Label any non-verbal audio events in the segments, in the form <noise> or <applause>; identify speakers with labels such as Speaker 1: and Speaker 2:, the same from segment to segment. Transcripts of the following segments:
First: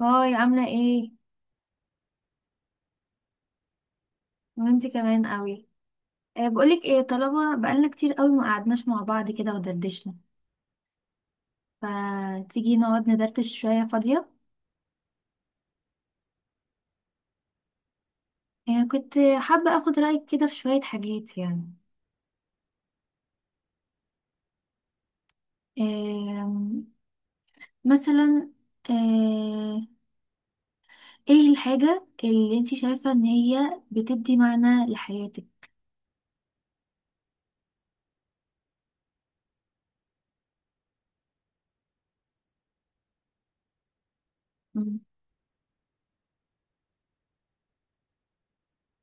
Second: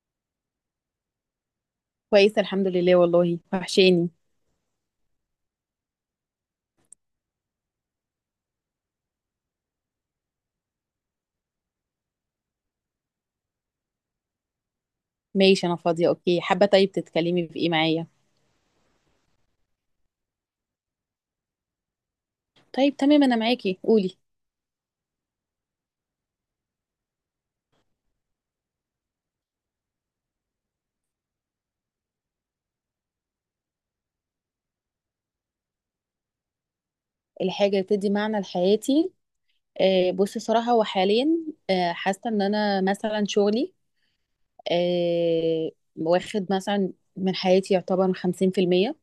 Speaker 1: هاي، عاملة ايه؟
Speaker 2: كويسة، الحمد لله، والله وحشاني.
Speaker 1: وانتي كمان قوي. بقولك ايه، طالما بقالنا كتير قوي ما قعدناش مع بعض كده ودردشنا، فتيجي نقعد ندردش شوية فاضية.
Speaker 2: ماشي، أنا فاضية، أوكي، حابة. طيب، تتكلمي في إيه معايا؟
Speaker 1: كنت حابة اخد رأيك كده في شوية حاجات يعني.
Speaker 2: طيب تمام، أنا معاكي قولي.
Speaker 1: أه مثلا أه ايه الحاجة اللي انتي شايفة ان هي بتدي معنى لحياتك؟
Speaker 2: الحاجة اللي بتدي معنى لحياتي. بصي صراحة وحاليا، حاسة إن أنا مثلا شغلي،
Speaker 1: مم،
Speaker 2: آه واخد مثلا من حياتي يعتبر 50%.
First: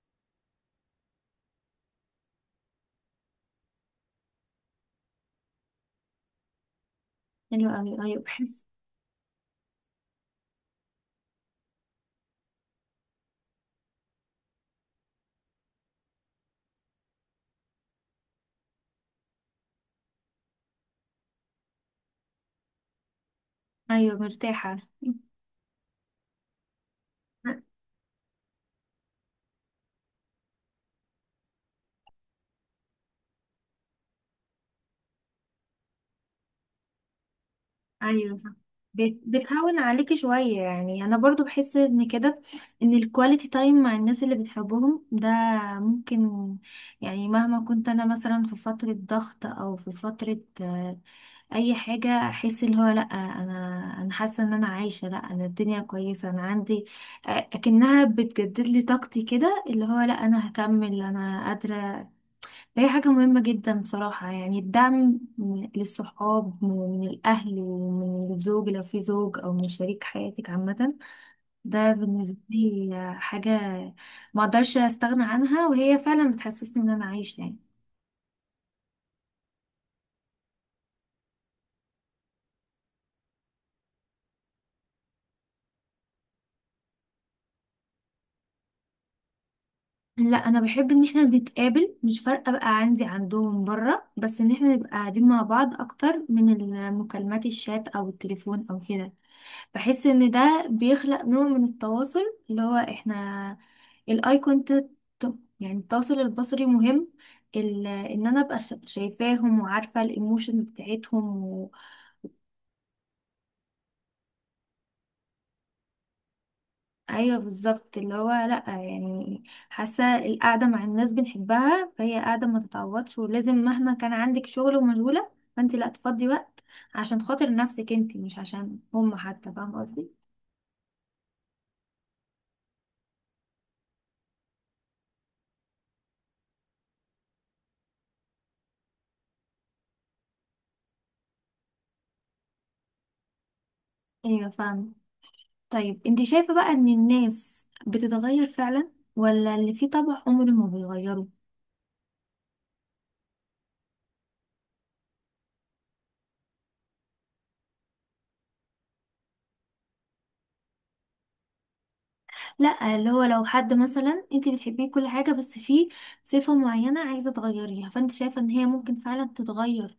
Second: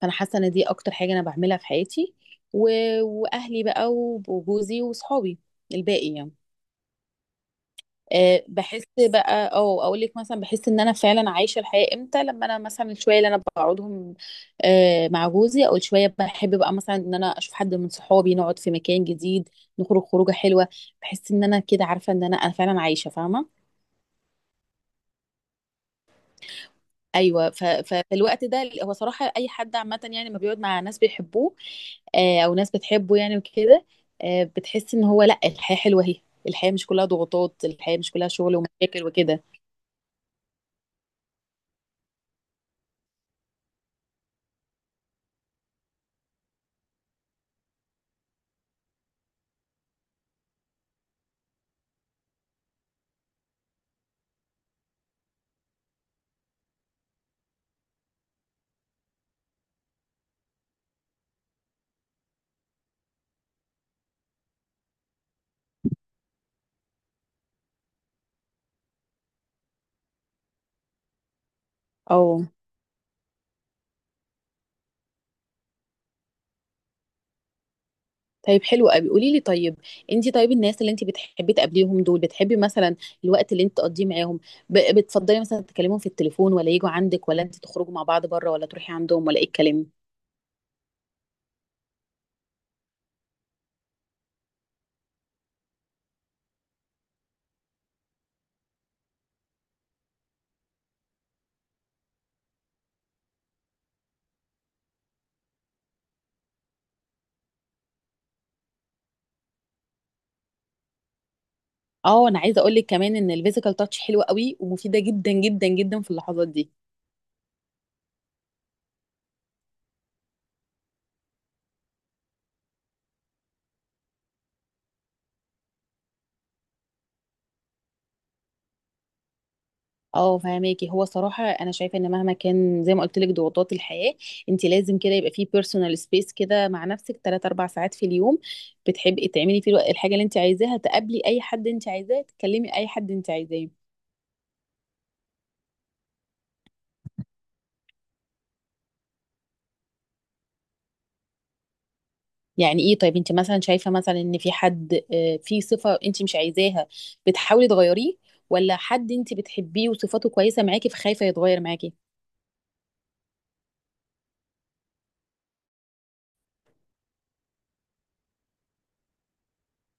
Speaker 2: فأنا حاسة إن دي أكتر حاجة أنا بعملها في حياتي. و... وأهلي بقى وجوزي وصحابي الباقي، يعني.
Speaker 1: حلو قوي، ايوه بحس.
Speaker 2: بحس بقى او اقول لك مثلا بحس ان انا فعلا عايشه الحياه امتى لما انا مثلا الشويه اللي انا بقعدهم، مع جوزي او الشويه بحب بقى مثلا ان انا اشوف حد من صحابي، نقعد في مكان جديد، نخرج خروجه حلوه. بحس ان انا كده عارفه ان انا فعلا عايشه فاهمه.
Speaker 1: ايوه مرتاحة.
Speaker 2: ايوه،
Speaker 1: <laughs>
Speaker 2: فالوقت ده هو صراحه اي حد عامه، يعني ما بيقعد مع ناس بيحبوه، او ناس بتحبه يعني وكده، بتحس ان هو لا، الحياه حلوه اهي. الحياه مش كلها ضغوطات، الحياه مش كلها
Speaker 1: ايوه صح.
Speaker 2: شغل ومشاكل وكده.
Speaker 1: بتهون عليكي شوية، يعني انا برضو بحس ان كده، ان الكواليتي تايم مع الناس اللي بنحبهم ده ممكن، يعني مهما كنت انا مثلا في فترة ضغط او في فترة اي حاجة، احس اللي هو لا انا، انا حاسة ان انا عايشة، لا انا الدنيا كويسة انا عندي، اكنها بتجدد لي طاقتي كده، اللي هو لا انا هكمل انا قادرة. هي حاجة مهمة جدا بصراحة، يعني الدعم للصحاب من الأهل ومن الزوج لو في زوج، أو من شريك حياتك عامة. ده بالنسبة
Speaker 2: اه.
Speaker 1: لي حاجة ما أقدرش أستغنى عنها، وهي فعلا بتحسسني إن أنا عايشة يعني.
Speaker 2: طيب، حلو قوي، قولي لي طيب، انت طيب الناس اللي انت بتحبي تقابليهم دول، بتحبي مثلا الوقت اللي انت تقضيه معاهم بتفضلي مثلا تكلمهم في التليفون ولا يجوا عندك ولا انت تخرجوا مع بعض بره ولا تروحي عندهم ولا ايه الكلام؟
Speaker 1: لا أنا بحب إن إحنا نتقابل، مش فارقة بقى عندي عندهم برا، بس إن إحنا نبقى قاعدين مع بعض أكتر من المكالمات، الشات أو التليفون أو كده. بحس ان ده بيخلق نوع من التواصل، اللي هو احنا الاي كونتاكت، يعني التواصل البصري مهم. ان انا ابقى شايفاهم وعارفه الايموشنز بتاعتهم و...
Speaker 2: اه انا عايزه اقول لك كمان ان الفيزيكال تاتش حلوه قوي ومفيده جدا جدا جدا في اللحظات دي.
Speaker 1: ايوه بالظبط، اللي هو لا يعني، حاسه القعده مع الناس بنحبها فهي قعده ما تتعوضش، ولازم مهما كان عندك شغل ومشغوله، فانت لا تفضي وقت عشان خاطر نفسك، انت مش عشان هم حتى، فاهمه قصدي.
Speaker 2: اه فهماكي، هو صراحة أنا شايفة إن مهما كان زي ما قلت لك ضغوطات الحياة، أنت لازم كده يبقى فيه بيرسونال سبيس كده مع نفسك 3 4 ساعات في اليوم بتحبي تعملي فيه الحاجة اللي أنت عايزاها، تقابلي أي حد أنت عايزاه، تكلمي أي حد أنت عايزاه.
Speaker 1: ايوه فاهمه. طيب انت شايفة بقى ان الناس بتتغير فعلا، ولا اللي فيه طبع عمره ما بيغيره؟
Speaker 2: يعني إيه؟ طيب، أنت مثلا شايفة مثلا إن في حد في صفة أنت مش عايزاها بتحاولي تغيريه، ولا حد أنت بتحبيه وصفاته كويسة معاكي فخايفة يتغير معاكي؟
Speaker 1: لا، اللي هو لو حد مثلا انت بتحبيه كل حاجة بس فيه صفة معينة عايزة تغيريها، فانت شايفة ان هي ممكن فعلا تتغير؟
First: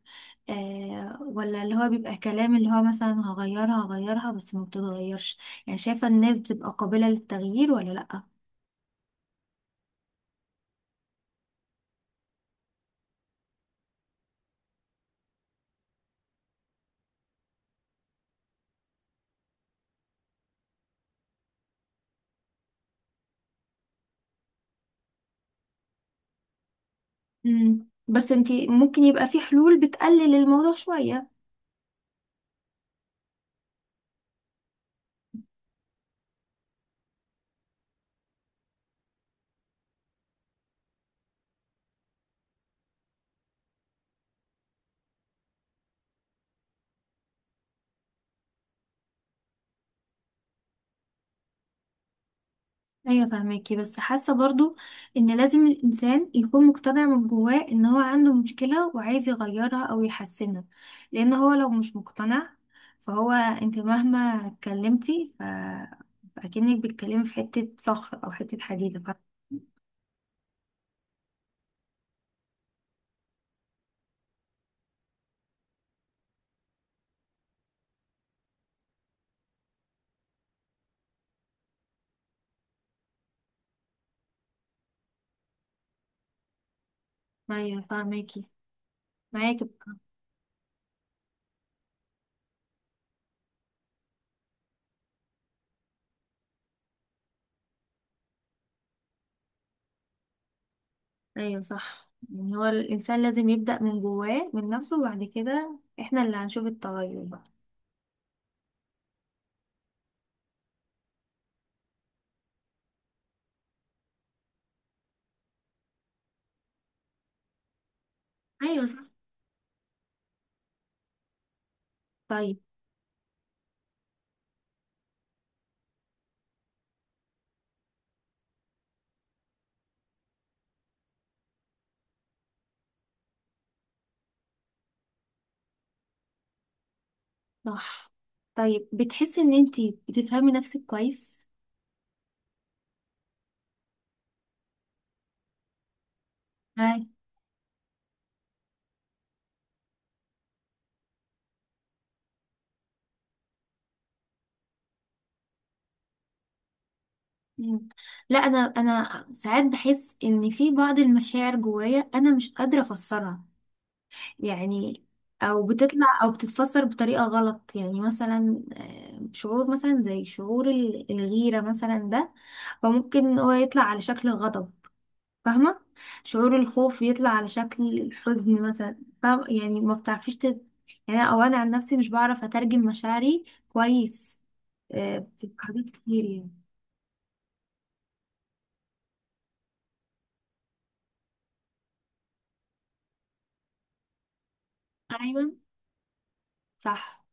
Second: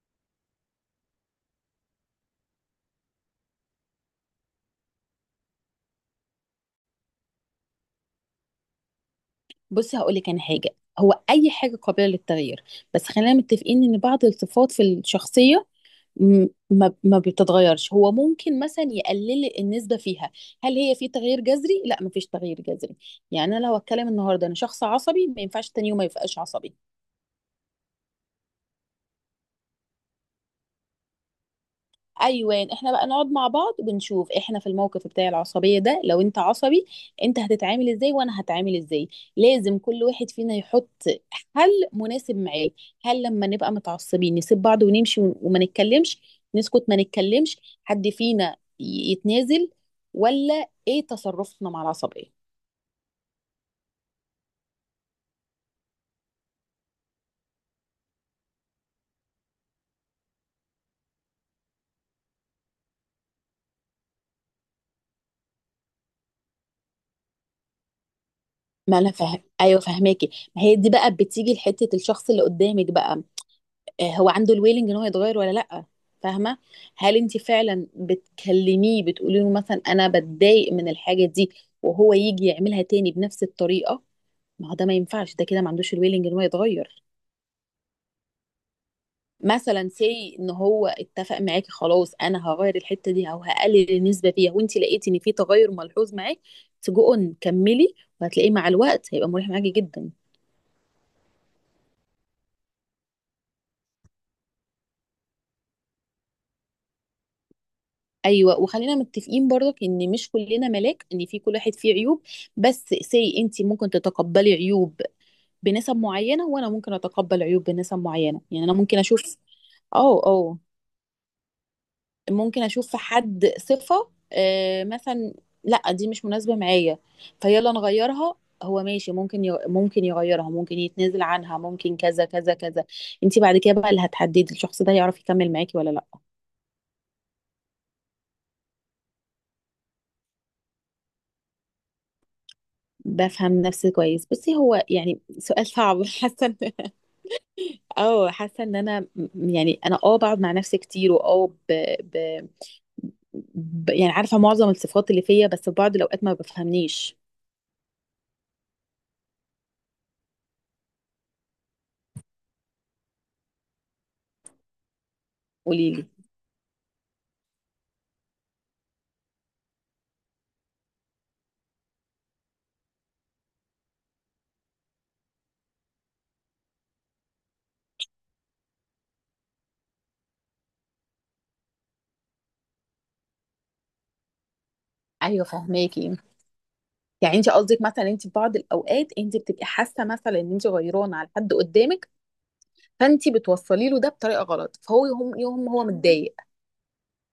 Speaker 1: ولا اللي هو بيبقى كلام، اللي هو مثلا هغيرها هغيرها بس ما بتتغيرش؟ يعني شايفة الناس بتبقى قابلة للتغيير ولا لا؟
Speaker 2: بصي هقول لك أنا حاجة، هو أي حاجة قابلة للتغيير، بس خلينا متفقين إن بعض الصفات في الشخصية ما بتتغيرش. هو ممكن مثلا يقلل النسبة فيها. هل هي في تغيير جذري؟ لا، ما فيش تغيير جذري. يعني انا لو اتكلم النهارده انا شخص عصبي، ما ينفعش تاني يوم ما يبقاش عصبي.
Speaker 1: بس انت ممكن يبقى في حلول بتقلل الموضوع شوية.
Speaker 2: ايوه، احنا بقى نقعد مع بعض ونشوف احنا في الموقف بتاع العصبيه ده، لو انت عصبي انت هتتعامل ازاي وانا هتعامل ازاي. لازم كل واحد فينا يحط حل مناسب معاه. هل لما نبقى متعصبين نسيب بعض ونمشي وما نتكلمش، نسكت ما نتكلمش، حد فينا يتنازل، ولا ايه تصرفنا مع العصبيه؟
Speaker 1: ايوه فاهماكي بس حاسه برضو ان لازم الانسان يكون مقتنع من جواه ان هو عنده مشكله وعايز يغيرها او يحسنها. لان هو لو مش مقتنع، فهو انت مهما اتكلمتي فاكنك بتتكلمي في حته صخر او حته
Speaker 2: ما
Speaker 1: حديده
Speaker 2: انا فاهم، ايوه فاهماكي. ما هي دي بقى بتيجي لحته الشخص اللي قدامك بقى، هو عنده الويلنج ان هو يتغير ولا لا. فاهمه. هل انت فعلا بتكلميه بتقولي له مثلا انا بتضايق من الحاجه دي، وهو يجي يعملها تاني بنفس الطريقه؟ ما هو ده ما ينفعش، ده كده ما عندوش الويلنج ان هو يتغير.
Speaker 1: ايوه فاهماكي معاكي.
Speaker 2: مثلا سي ان هو اتفق معاكي، خلاص انا هغير الحته دي او هقلل النسبه فيها، وانت لقيتي ان في تغير ملحوظ معاك، تجو اون كملي، وهتلاقيه مع الوقت هيبقى مريح معاكي جدا.
Speaker 1: ايوه صح، يعني هو الانسان لازم يبدا من جواه من نفسه، وبعد كده احنا اللي هنشوف التغير بقى.
Speaker 2: ايوه، وخلينا متفقين برضك ان مش كلنا ملاك، ان في كل واحد فيه عيوب، بس سي انت ممكن تتقبلي عيوب بنسب معينه وانا ممكن اتقبل عيوب بنسب معينه. يعني انا
Speaker 1: ايوه،
Speaker 2: ممكن
Speaker 1: صح،
Speaker 2: اشوف. اه اه.
Speaker 1: طيب.
Speaker 2: ممكن اشوف في حد صفه مثلا، لا دي مش مناسبه معايا، فيلا نغيرها. هو ماشي، ممكن ممكن يغيرها، ممكن يتنازل عنها، ممكن كذا كذا كذا. انت بعد كده بقى اللي هتحددي الشخص ده يعرف يكمل معاكي ولا لا.
Speaker 1: صح طيب بتحسي ان انتي بتفهمي نفسك كويس؟
Speaker 2: بفهم نفسي كويس. بصي، هو يعني سؤال صعب <laughs> حاسه.
Speaker 1: هاي.
Speaker 2: اه حاسه ان يعني انا بقعد مع نفسي كتير واه ب... ب... ب... يعني عارفه معظم الصفات اللي فيا، بس في بعض الاوقات ما بفهمنيش.
Speaker 1: مم. لا انا ساعات بحس ان في بعض المشاعر جوايا انا مش قادره افسرها يعني، او
Speaker 2: قولي لي.
Speaker 1: بتطلع او بتتفسر بطريقه غلط، يعني مثلا شعور مثلا زي شعور الغيره مثلا ده، فممكن هو يطلع على شكل غضب، فاهمه؟ شعور الخوف يطلع على شكل الحزن مثلا، فاهم يعني، ما بتعرفيش يعني او انا عن نفسي مش بعرف اترجم مشاعري كويس،
Speaker 2: ايوه
Speaker 1: في حاجات
Speaker 2: فهماكي.
Speaker 1: كتير يعني.
Speaker 2: يعني انت قصدك مثلا انت في بعض الاوقات انت بتبقي حاسه مثلا ان انت غيرانه على حد قدامك، فانت بتوصلي له ده بطريقه غلط، فهو يوم
Speaker 1: ايوه
Speaker 2: يوم هو متضايق.
Speaker 1: صح.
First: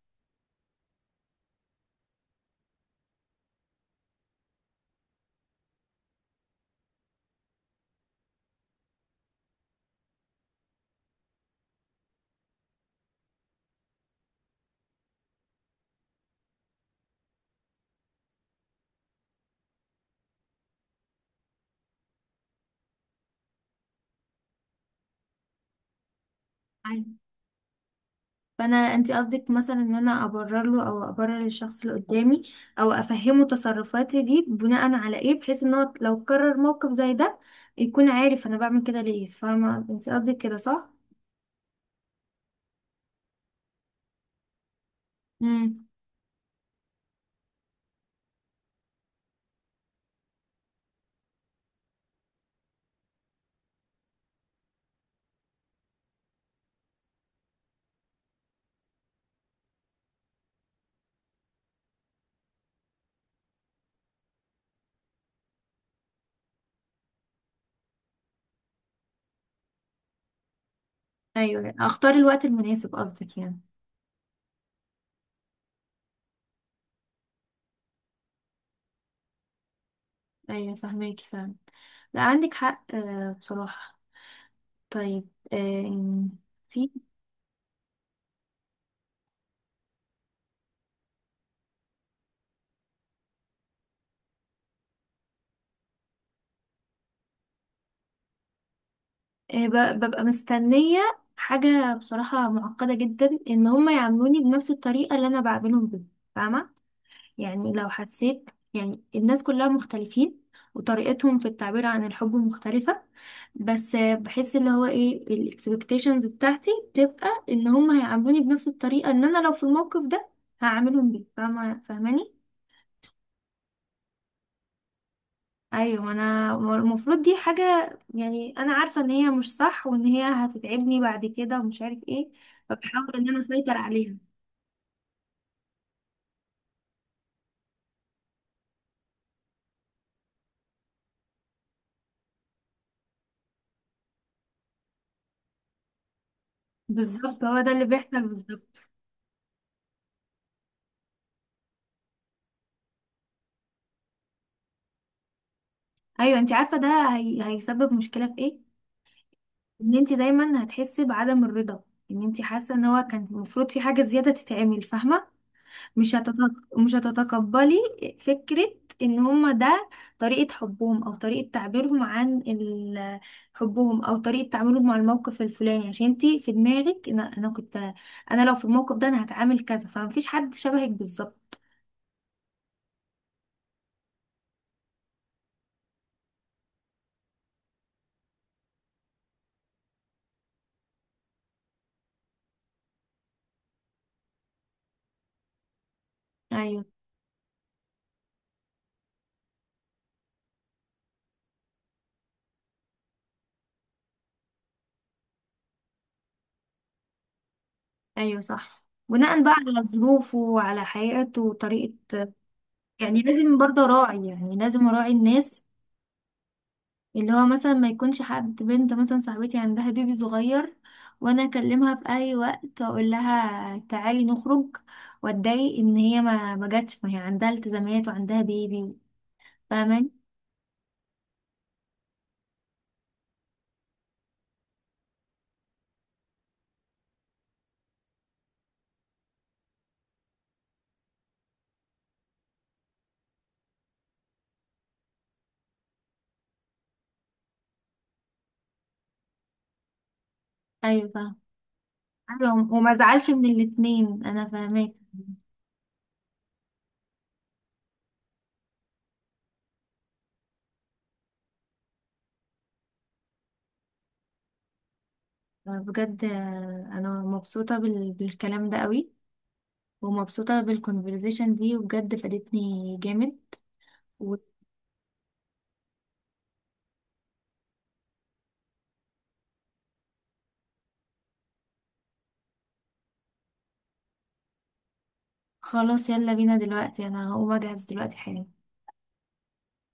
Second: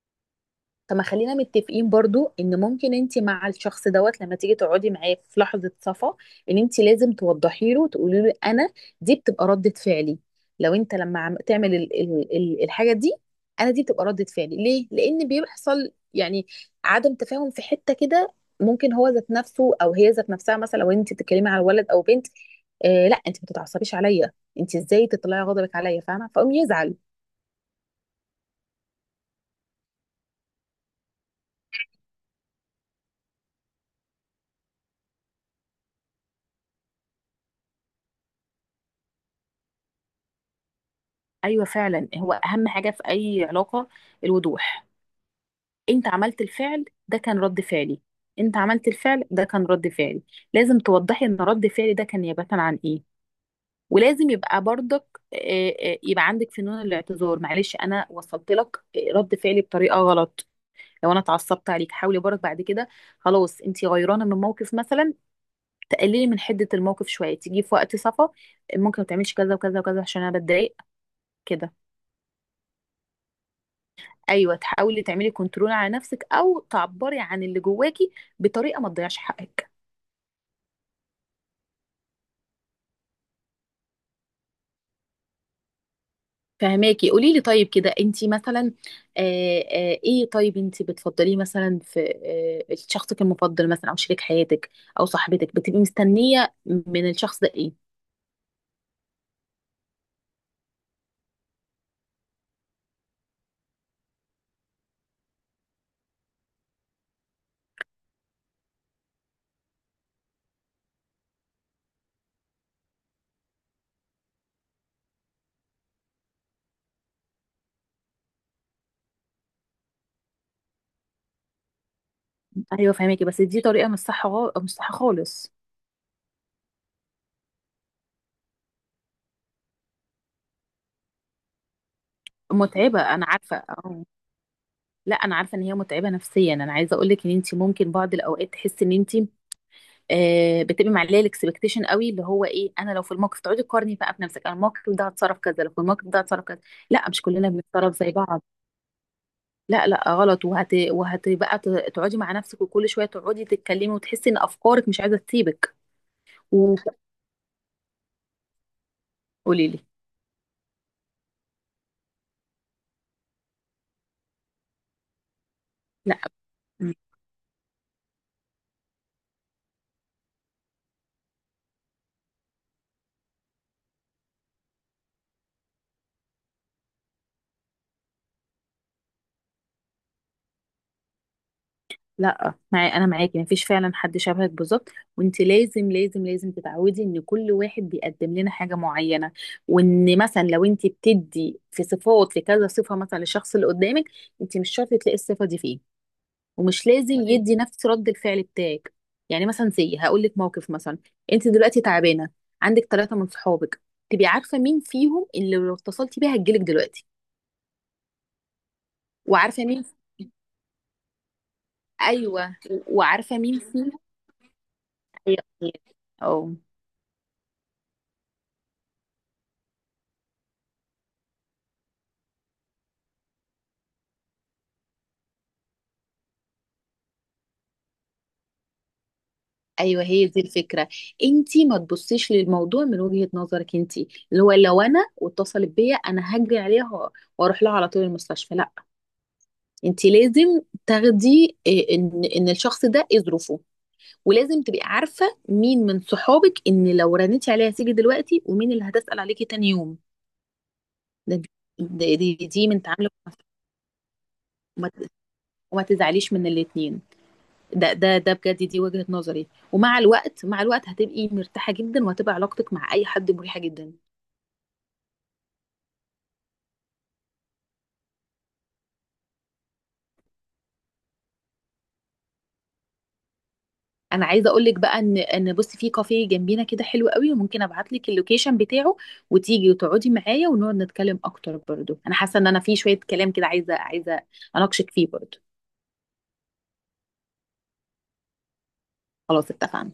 Speaker 2: طب ما خلينا متفقين برضو ان ممكن انت مع الشخص دوت، لما تيجي تقعدي معاه في لحظة صفا، ان انت لازم توضحي له وتقولي له انا دي بتبقى ردة فعلي، لو انت لما عم تعمل ال ال ال الحاجة دي، انا دي بتبقى ردة فعلي ليه؟ لان بيحصل يعني عدم تفاهم في حتة كده. ممكن هو ذات نفسه او هي ذات نفسها مثلا، لو انت بتتكلمي على ولد او بنت، آه لا انت ما تتعصبيش عليا، انت ازاي تطلعي غضبك عليا فاهمة؟ فقوم يزعل.
Speaker 1: أيوة. فانا انت قصدك مثلا ان انا ابرر له، او ابرر الشخص اللي قدامي، او افهمه تصرفاتي دي بناء على ايه، بحيث ان هو لو كرر موقف زي ده يكون عارف انا بعمل كده ليه، فاهمه انت قصدك كده صح؟
Speaker 2: ايوه فعلا، هو اهم حاجة في اي علاقة الوضوح.
Speaker 1: امم.
Speaker 2: انت عملت الفعل ده كان رد فعلي، انت عملت الفعل ده كان رد فعلي. لازم توضحي ان رد فعلي ده كان نيابة عن ايه. ولازم يبقى برضك آه، يبقى عندك فنون الاعتذار. معلش انا وصلت لك رد فعلي بطريقة غلط، لو انا اتعصبت عليك حاولي برضك بعد كده. خلاص انت غيرانه من موقف مثلا، تقللي من حده الموقف شويه، تيجي في وقت صفا، ممكن ما تعمليش كذا وكذا وكذا عشان انا بتضايق كده.
Speaker 1: ايوه، اختار الوقت المناسب قصدك يعني.
Speaker 2: ايوه، تحاولي تعملي كنترول على نفسك، او تعبري عن اللي جواكي بطريقه ما تضيعش حقك.
Speaker 1: ايوه فهماكي فعلا، لا عندك حق بصراحه. طيب في
Speaker 2: فهماكي، قولي لي طيب، كده انت مثلا ايه، طيب انت بتفضليه مثلا في شخصك المفضل مثلا او شريك حياتك او صاحبتك، بتبقي مستنيه من الشخص ده ايه؟
Speaker 1: ببقى مستنيه حاجه بصراحه معقده جدا، ان هم يعاملوني بنفس الطريقه اللي انا بعملهم بيها، فاهمه؟ يعني لو حسيت، يعني الناس كلها مختلفين وطريقتهم في التعبير عن الحب مختلفة، بس بحس اللي هو ايه، الاكسبكتيشنز بتاعتي بتبقى ان هم هيعاملوني بنفس الطريقة، ان انا لو في الموقف ده هعاملهم بيه، فاهمة فاهماني؟
Speaker 2: ايوه فهماكي، بس دي طريقه مش صح، مش صح خالص.
Speaker 1: ايوه انا المفروض دي حاجة، يعني انا عارفة ان هي مش صح، وان هي هتتعبني بعد كده ومش عارف ايه.
Speaker 2: متعبه،
Speaker 1: فبحاول
Speaker 2: انا
Speaker 1: ان انا
Speaker 2: عارفه،
Speaker 1: اسيطر
Speaker 2: اه.
Speaker 1: عليها.
Speaker 2: لا انا عارفه ان هي متعبه نفسيا. انا عايزه اقول لك ان انت ممكن بعض الاوقات تحسي ان انت بتبقي معليه الاكسبكتيشن قوي، اللي هو ايه، انا لو في الموقف تقعدي تقارني بقى بنفسك، انا الموقف ده هتصرف كذا، لو في الموقف ده هتصرف كذا. لا، مش
Speaker 1: بالظبط،
Speaker 2: كلنا
Speaker 1: هو ده اللي
Speaker 2: بنتصرف زي
Speaker 1: بيحصل،
Speaker 2: بعض،
Speaker 1: بالظبط.
Speaker 2: لا لا غلط. تقعدي مع نفسك، وكل شويه تقعدي تتكلمي وتحسي ان افكارك مش عايزه تسيبك،
Speaker 1: ايوه انت عارفة
Speaker 2: وقولي
Speaker 1: ده. هيسبب مشكلة في ايه؟
Speaker 2: <laughs> لي.
Speaker 1: ان انت دايما هتحسي بعدم الرضا، ان انت حاسه ان هو كان المفروض في حاجه زياده تتعمل، فاهمه؟ مش
Speaker 2: لا،
Speaker 1: هتتق... مش هتتقبلي فكره ان هما ده طريقه حبهم، او طريقه تعبيرهم عن حبهم، او طريقه تعاملهم مع الموقف الفلاني، عشان انت في دماغك انا كنت، انا لو في الموقف ده انا هتعامل كذا، فمفيش حد شبهك بالظبط.
Speaker 2: معي، انا معاكي مفيش فعلا حد شبهك بالظبط. وانت لازم لازم لازم تتعودي ان كل واحد بيقدم لنا حاجه معينه، وان مثلا لو انت بتدي في صفات في كذا صفه مثلا للشخص اللي قدامك، انت مش شرط تلاقي الصفه دي فيه،
Speaker 1: ايوه.
Speaker 2: ومش لازم يدي نفس رد الفعل بتاعك. يعني مثلا زي هقول لك موقف مثلا، انت دلوقتي تعبانه، عندك 3 من صحابك، تبقي عارفه مين فيهم اللي لو اتصلتي بيها هتجيلك دلوقتي.
Speaker 1: ايوه صح، بناء بقى
Speaker 2: وعارفه
Speaker 1: على
Speaker 2: مين.
Speaker 1: ظروفه وعلى حياته وطريقه،
Speaker 2: ايوه.
Speaker 1: يعني
Speaker 2: وعارفه
Speaker 1: لازم
Speaker 2: مين
Speaker 1: برضه
Speaker 2: فيهم.
Speaker 1: اراعي، يعني لازم اراعي الناس،
Speaker 2: أيوة. اه.
Speaker 1: اللي هو مثلا ما يكونش حد بنت مثلا صاحبتي عندها بيبي صغير، وانا اكلمها في اي وقت واقول لها تعالي نخرج، واتضايق ان هي ما جاتش، ما هي عندها التزامات وعندها بيبي،
Speaker 2: ايوه
Speaker 1: فاهماني؟
Speaker 2: هي دي الفكره، انت ما تبصيش للموضوع من وجهه نظرك انت، اللي هو لو انا واتصلت بيا انا هجري عليها واروح لها على طول المستشفى، لا. انت لازم تاخدي إيه، ان الشخص ده ايه ظروفه، ولازم تبقي عارفة مين من صحابك ان لو رنيتي عليها هتيجي دلوقتي، ومين اللي هتسأل عليكي تاني يوم.
Speaker 1: ايوه فاهم.
Speaker 2: ده دي
Speaker 1: ايوه،
Speaker 2: من
Speaker 1: وما
Speaker 2: تعاملك
Speaker 1: زعلش
Speaker 2: مع
Speaker 1: من
Speaker 2: صحابك.
Speaker 1: الاتنين، انا
Speaker 2: وما
Speaker 1: فاهماك.
Speaker 2: ت- وما تزعليش من الاتنين. ده بجد دي وجهة نظري، ومع الوقت مع الوقت هتبقي مرتاحة جدا، وهتبقى علاقتك مع اي حد مريحة جدا.
Speaker 1: بجد انا مبسوطه بالكلام ده قوي، ومبسوطه بالكونفرزيشن دي وبجد فادتني جامد.
Speaker 2: انا عايزه اقول لك بقى ان بصي في كافيه جنبينا كده حلو قوي، وممكن ابعت لك اللوكيشن بتاعه، وتيجي وتقعدي معايا ونقعد نتكلم اكتر برضو. انا حاسه ان انا في شويه كلام كده عايزه اناقشك فيه برضو.
Speaker 1: وخلاص يلا بينا دلوقتي، انا هقوم اجهز دلوقتي حالا.
Speaker 2: خلاص اتفقنا.